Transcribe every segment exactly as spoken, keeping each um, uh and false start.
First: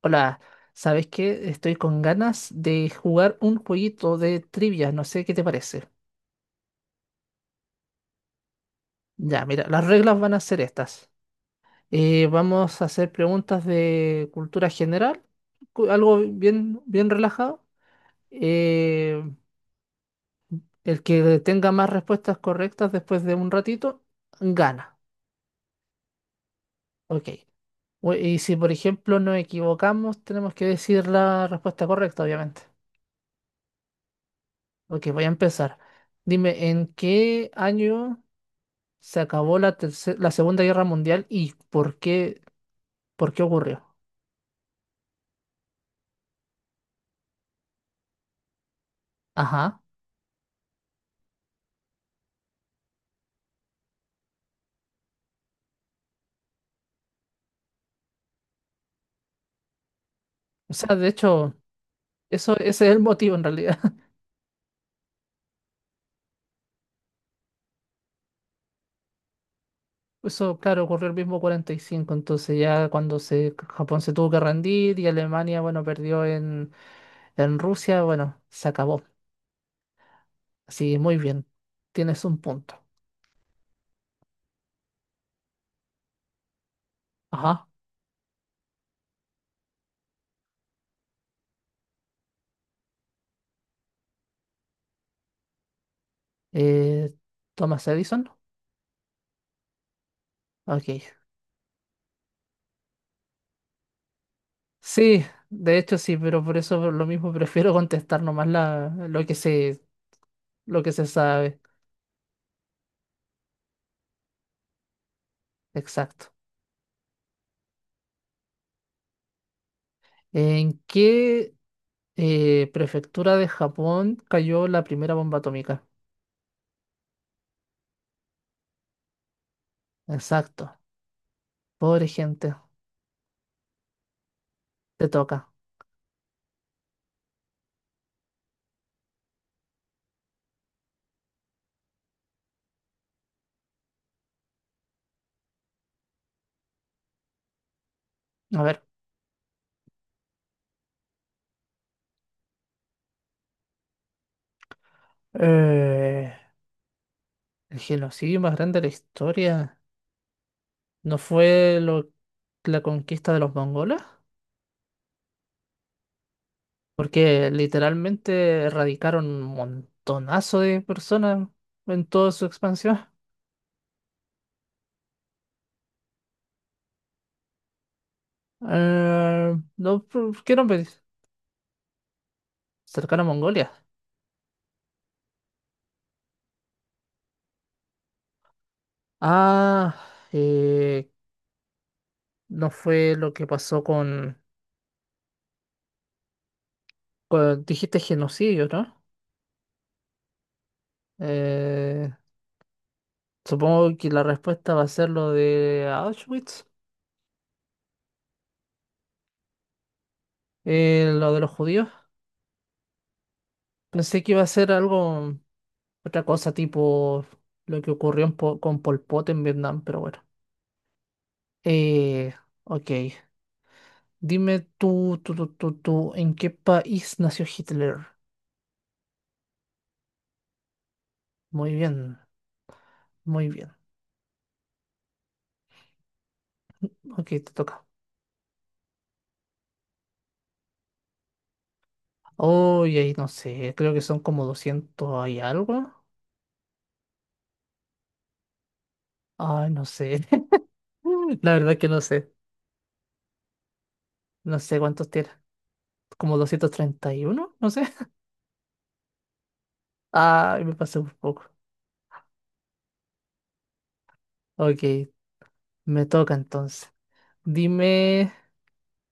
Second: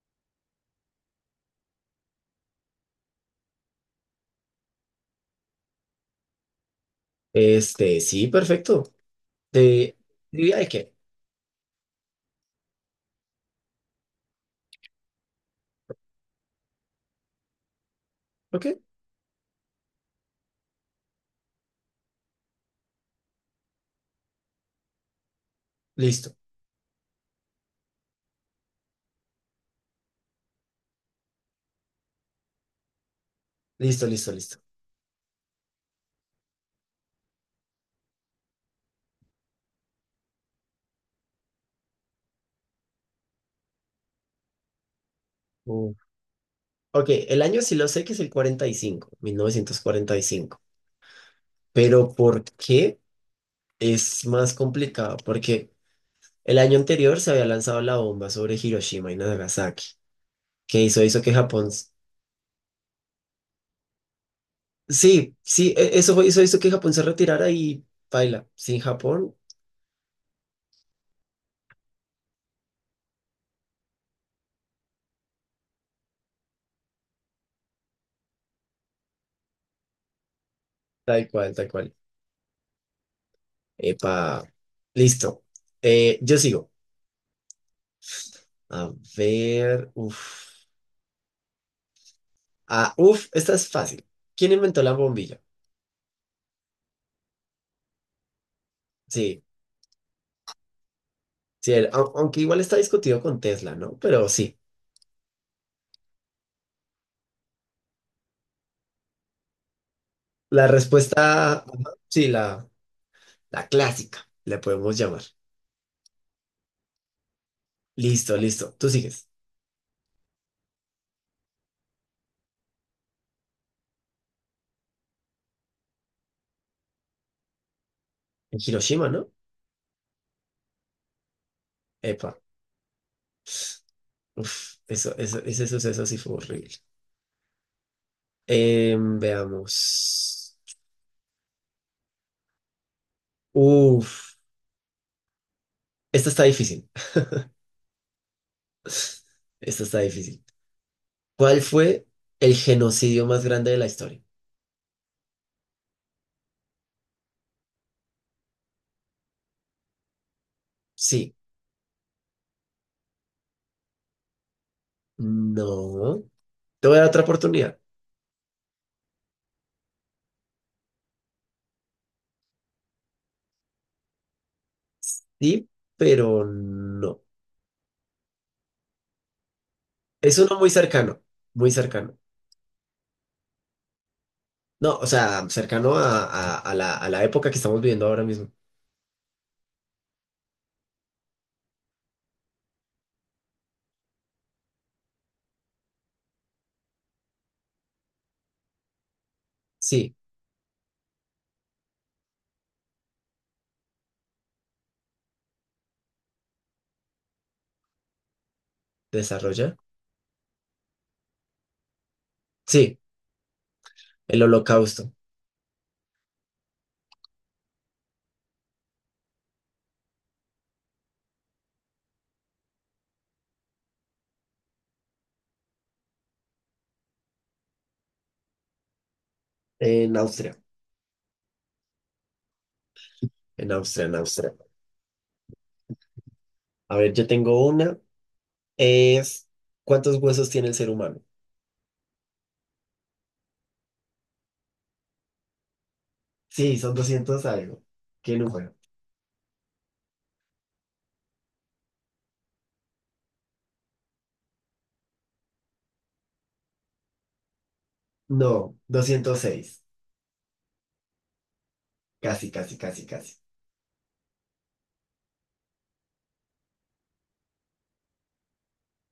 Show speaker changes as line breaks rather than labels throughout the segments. Hola, ¿sabes qué? Estoy con ganas de jugar un jueguito de trivia, no sé qué te parece.
Este, sí, perfecto.
Ya, mira, las
De
reglas van a
Diría
ser
de qué.
estas. Eh, vamos a hacer preguntas de cultura general, cu- algo bien, bien relajado.
Ok,
Eh, el que tenga más respuestas correctas después de un ratito, gana.
listo,
Ok. Bu- Y si, por ejemplo, nos equivocamos, tenemos que decir la respuesta correcta, obviamente.
listo, listo, listo.
Ok, voy a empezar. Dime, ¿en qué año... se acabó la, terce- la Segunda Guerra Mundial y ¿por qué, por qué ocurrió?
Uh, Ok, el año sí lo sé, que es el cuarenta cuarenta y cinco mil
Ajá.
novecientos cuarenta y cinco Pero ¿por qué es más complicado? Porque el año anterior se había lanzado la bomba sobre Hiroshima y Nagasaki,
O
que
sea,
hizo,
de
hizo que
hecho,
Japón... s-
eso, ese es el motivo en realidad.
Sí, sí, e- eso fue- hizo, hizo que Japón se retirara y baila. Sin Japón,
Eso, claro, ocurrió el mismo cuarenta y cinco entonces ya cuando se, Japón se tuvo que rendir y Alemania, bueno, perdió en, en Rusia, bueno, se acabó. Así, muy
tal
bien,
cual, tal cual.
tienes un punto.
Epa, listo. Eh, yo sigo.
Ajá.
A ver, uff. Ah, uf, esta es fácil. ¿Quién inventó la bombilla?
Eh, Thomas Edison.
Sí,
Ok.
sí, el- au- aunque igual está discutido con Tesla, ¿no? Pero sí,
Sí, de hecho sí, pero por eso por lo mismo prefiero contestar nomás la, lo que se,
la
lo que se
respuesta,
sabe.
ajá, sí, la, la clásica, le podemos llamar.
Exacto.
Listo, listo, tú sigues.
¿En qué eh, prefectura de Japón cayó la primera bomba atómica?
En Hiroshima, ¿no?
Exacto. Pobre
Epa,
gente.
uf,
Te
eso, eso,
toca.
ese suceso sí fue horrible. Em, veamos. Uf, esta está difícil.
A ver.
Esta está difícil. ¿Cuál fue el genocidio más grande de la historia?
eh, el genocidio más grande de la historia. ¿No
Sí,
fue lo- la conquista de los mongoles?
no. Te voy a dar otra
Porque
oportunidad.
literalmente erradicaron un montonazo de personas en toda su expansión.
Sí, pero no.
Eh, no,
Es
¿por ¿qué
uno muy
nombre?
cercano, muy cercano.
Cercano a Mongolia.
No, o sea, cercano a, a- a la, a la época que estamos viviendo ahora mismo.
Ah, eh, no fue lo que pasó con, con- dijiste genocidio, ¿no?
Sí,
Eh, Supongo que la respuesta va a ser lo de Auschwitz,
desarrolla.
eh, lo de los judíos.
Sí,
Pensé que iba
el
a ser
Holocausto.
algo, otra cosa tipo lo que ocurrió en Po- con Pol Pot en Vietnam, pero bueno. Eh, ok, dime tú, tú, tú, tú, tú, ¿en qué país nació Hitler?
En Austria,
Muy bien, muy bien.
en Austria, en Austria. A ver,
Ok,
yo
te
tengo
toca.
una. Es, ¿Cuántos huesos tiene el ser humano?
Oye, ahí no sé, creo que son como doscientos y algo.
Sí, son doscientos algo. ¿Qué número?
Ay, no sé. La verdad que no sé. No sé cuántos tiene. ¿Como doscientos treinta y uno? No sé.
No, doscientos seis.
Ay, me pasé un poco.
Casi, casi, casi, casi.
Ok, me toca entonces. Dime,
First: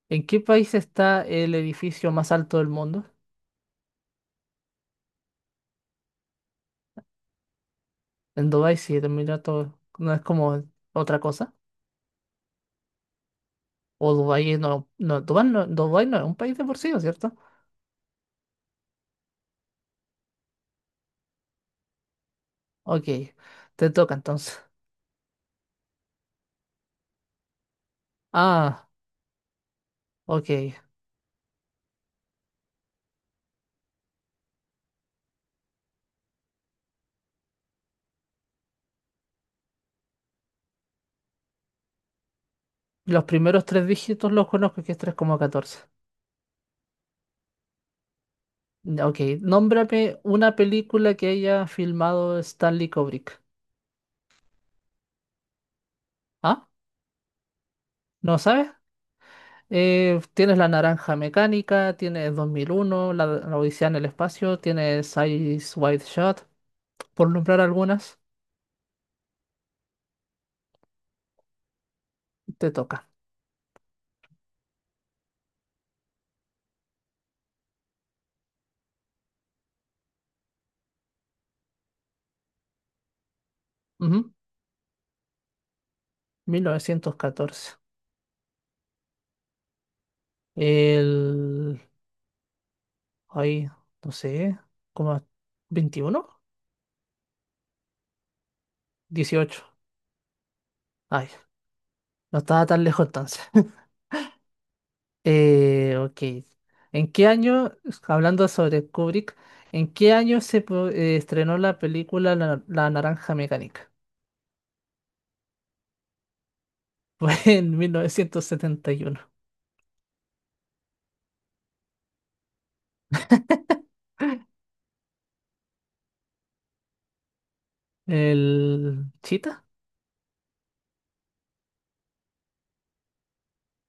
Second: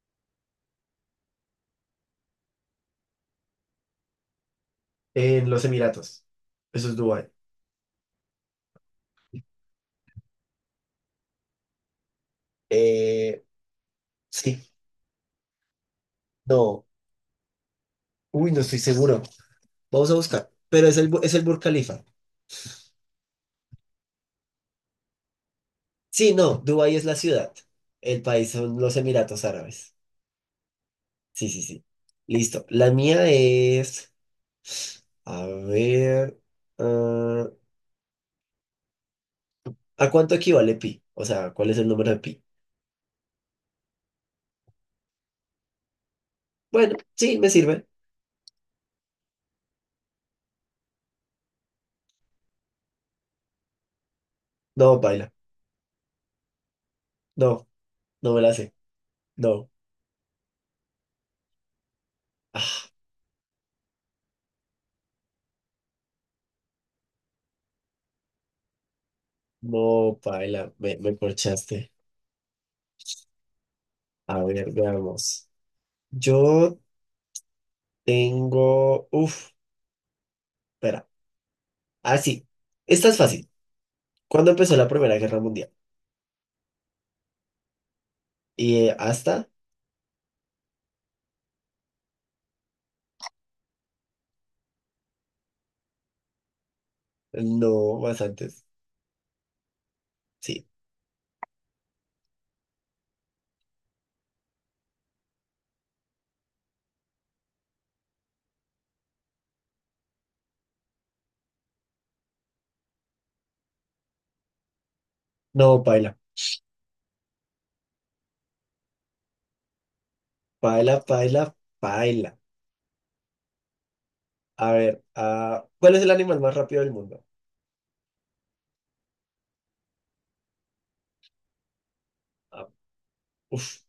¿en qué país está el edificio más alto del mundo?
En los Emiratos. Eso es Dubái.
En Dubái, sí, el Emirato no es como otra cosa.
Eh,
O Dubái es-
sí,
no, no, Dubái no, Dubái no es un país de por
no.
sí, ¿no es cierto?
Uy, no estoy seguro. Vamos a buscar. Pero es el, Bu- es el Burj Khalifa.
Ok, te toca entonces.
Sí, no, Dubái es la ciudad. El país son
Ah,
los Emiratos Árabes.
ok.
Sí, sí, sí. Listo. La mía es, a ver, ah, ¿a cuánto equivale pi? O sea, ¿cuál es el número de pi?
Los primeros tres dígitos los conozco, que es tres coma catorce.
Bueno, sí, me sirve.
Ya, ok, nómbrame una película que haya filmado Stanley Kubrick.
No, paila.
¿Ah?
No, no
¿No
me la sé.
sabes?
No.
Eh, tienes La Naranja Mecánica, tienes
Ah,
dos mil uno, La, la Odisea en el Espacio, tienes Eyes Wide Shot, por nombrar algunas,
no, paila. Me, me corchaste.
te toca.
A ver, veamos. Yo tengo, uf, espera. Ah, sí. Esta es fácil.
Ujú,
¿Cuándo empezó la Primera Guerra Mundial?
mil novecientos catorce.
Y eh, hasta,
El... ay, no sé, como ¿veintiuno?
no, más antes.
Dieciocho.
Sí.
Ay, no estaba tan lejos entonces. Eh, ok. ¿En qué año, hablando sobre Kubrick, en qué año se pro- eh, estrenó la película La, La Naranja Mecánica?
No, paila.
Fue en mil novecientos setenta y uno.
Paila, paila, paila. A ver, ah, ¿cuál es el animal más rápido del mundo?
¿El Chita?
Ah, uf,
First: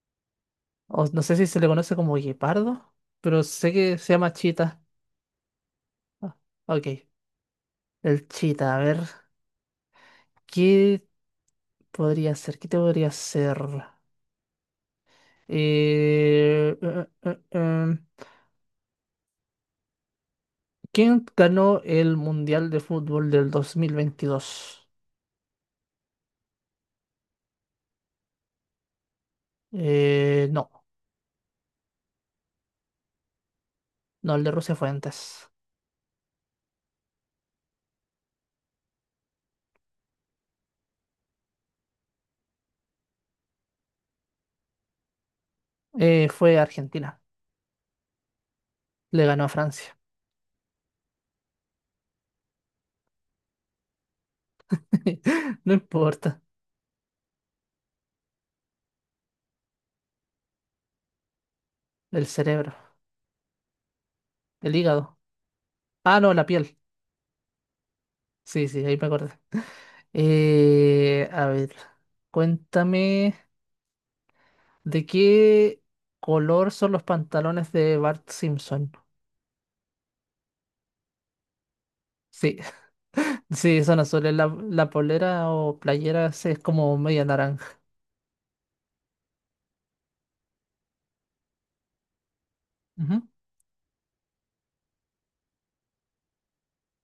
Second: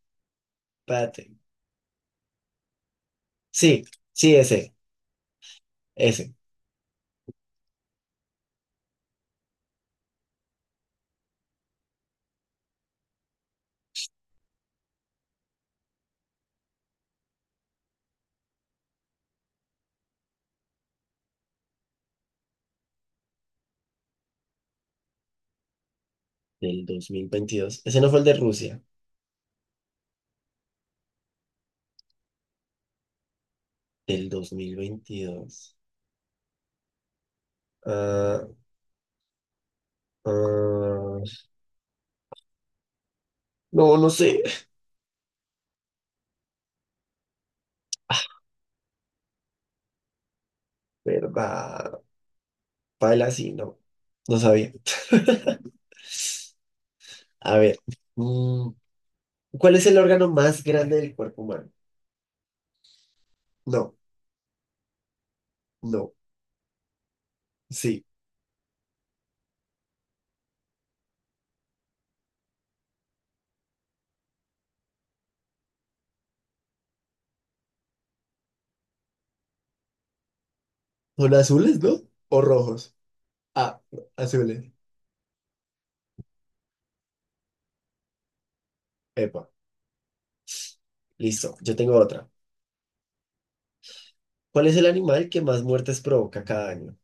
O no
espérate.
sé si se le conoce como guepardo, pero sé
Sí,
que se llama
sí, ese,
Chita.
ese.
Ah, ok. El Chita, a ver, ¿qué podría ser? ¿Qué te podría ser? Eh, eh, eh, eh, ¿Quién ganó el Mundial de Fútbol del dos mil veintidós?
Del dos mil veintidós, ¿ese no fue el de Rusia?
Eh, no,
Del
no, el de
dos mil
Rusia fue antes.
veintidós Ah, ah, no, no sé.
Eh, fue Argentina. Le ganó a Francia.
¿Verdad? Paila, sí, no. No sabía.
No importa.
A ver. mm, ¿Cuál es el órgano más grande del cuerpo humano?
El cerebro,
No,
el hígado.
no.
Ah, no, la piel.
Sí.
Sí, sí, ahí me acordé. Eh, a ver, cuéntame de qué color son los pantalones de Bart Simpson.
Son azules, ¿no? ¿O
Sí,
rojos? Ah,
sí, son azules. La,
azules.
la polera o playera sí, es como media naranja.
Epa, listo. Yo tengo otra.
Ujú.
¿Cuál es el animal que más muertes provoca cada año? O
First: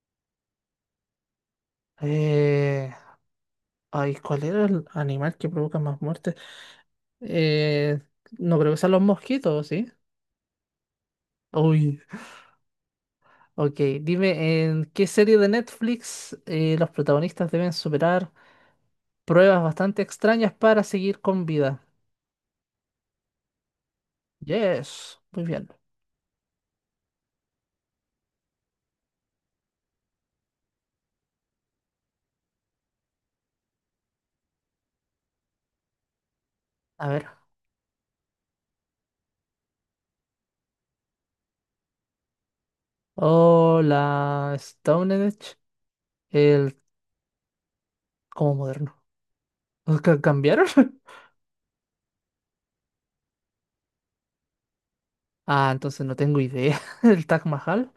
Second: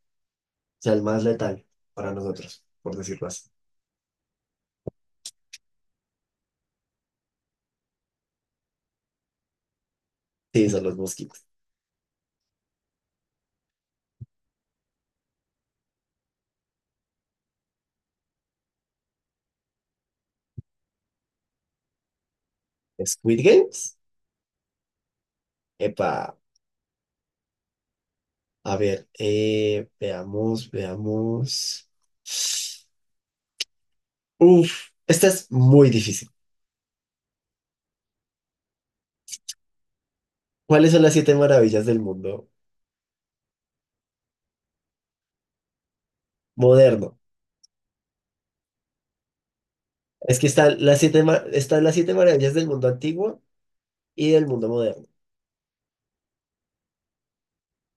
sea, el más letal para nosotros,
Eh,
por decirlo así.
Ay, ¿cuál era el animal que provoca más muertes? Eh, no creo que sean los mosquitos, ¿sí?
Sí, son los mosquitos.
Uy, ok. Dime, ¿en qué serie de Netflix eh, los protagonistas deben superar pruebas bastante extrañas para seguir con vida?
¿Squid Games?
Yes, muy bien.
Epa, a ver, eh, veamos, veamos. Uf, esta es muy difícil.
A ver.
¿Cuáles son las siete maravillas del mundo
Hola, Stone Age, el...
moderno?
¿Cómo moderno? ¿Ca-
Es que
Cambiaron?
están las siete, ma- están las siete maravillas del mundo antiguo y del mundo moderno.
Ah, entonces no tengo idea. El Taj Mahal.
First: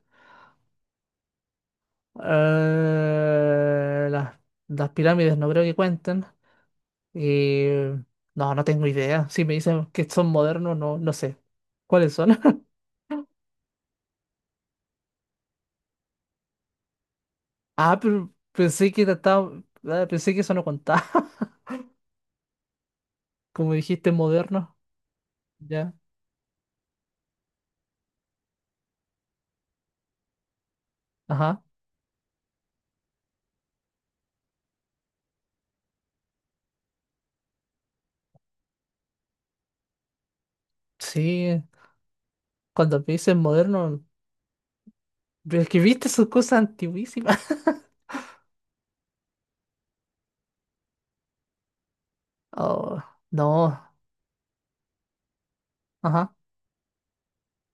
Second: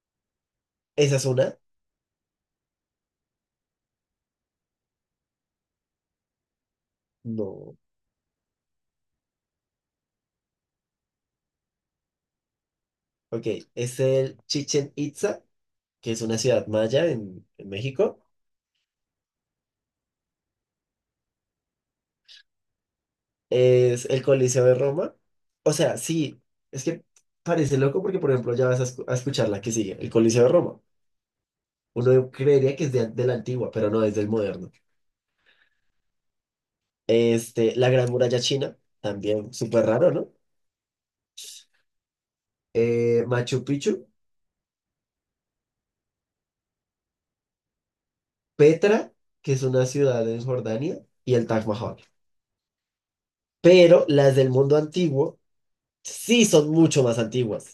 ¿Esa es una?
Eh, las, las pirámides no creo que cuenten.
No.
Eh, no, no tengo idea. Si me dicen que son modernos, no, no sé. ¿Cuáles son?
Ok, es el Chichen Itza, que es una ciudad maya en, en
Ah,
México.
pero pensé que trataba- ah, pensé que eso no contaba. Como
Es
dijiste,
el Coliseo de
moderno.
Roma. O
Ya.
sea, sí, es que parece loco porque, por ejemplo, ya vas a, escu- a escuchar la que sigue, el Coliseo de Roma.
Ajá.
Uno creería que es de, an- de la antigua, pero no, es del moderno. Este, la Gran Muralla China, también súper raro, ¿no?
Sí. Cuando me
Eh,
dicen
Machu
moderno,
Picchu,
pero es que viste sus cosas antiguísimas.
Petra, que es una ciudad en Jordania, y el Taj Mahal.
Oh, no.
Pero las del mundo antiguo
Ajá.
sí son mucho más antiguas.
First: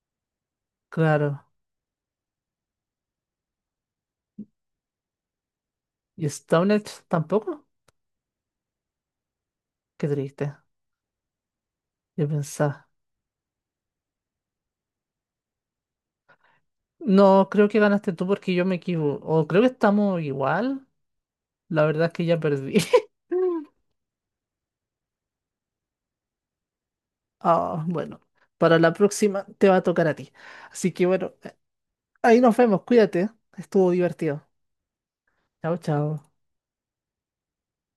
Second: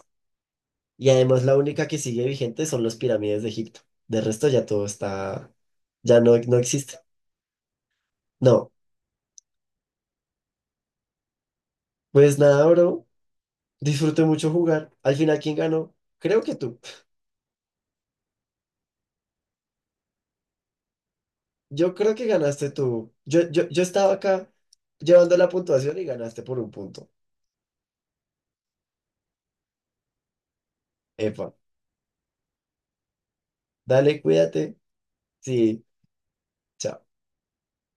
Y
Claro.
además la única que sigue vigente son las pirámides de Egipto. De resto ya todo está, ya
¿Y
no, no existe.
Stonehenge tampoco?
No,
Qué triste. De
pues nada,
pensar.
bro. Disfruté mucho jugar. Al final, ¿quién ganó? Creo que tú.
No, creo que ganaste tú porque yo me equivoco. O creo que estamos igual. La
Yo
verdad es
creo
que
que
ya
ganaste
perdí.
tú. Yo, yo, yo estaba acá llevando la puntuación y ganaste por un punto.
Ah, bueno, para la próxima te va a tocar a ti. Así que bueno,
Epa,
ahí nos vemos, cuídate, estuvo
dale,
divertido.
cuídate.
Chao,
Sí,
chao.
chao.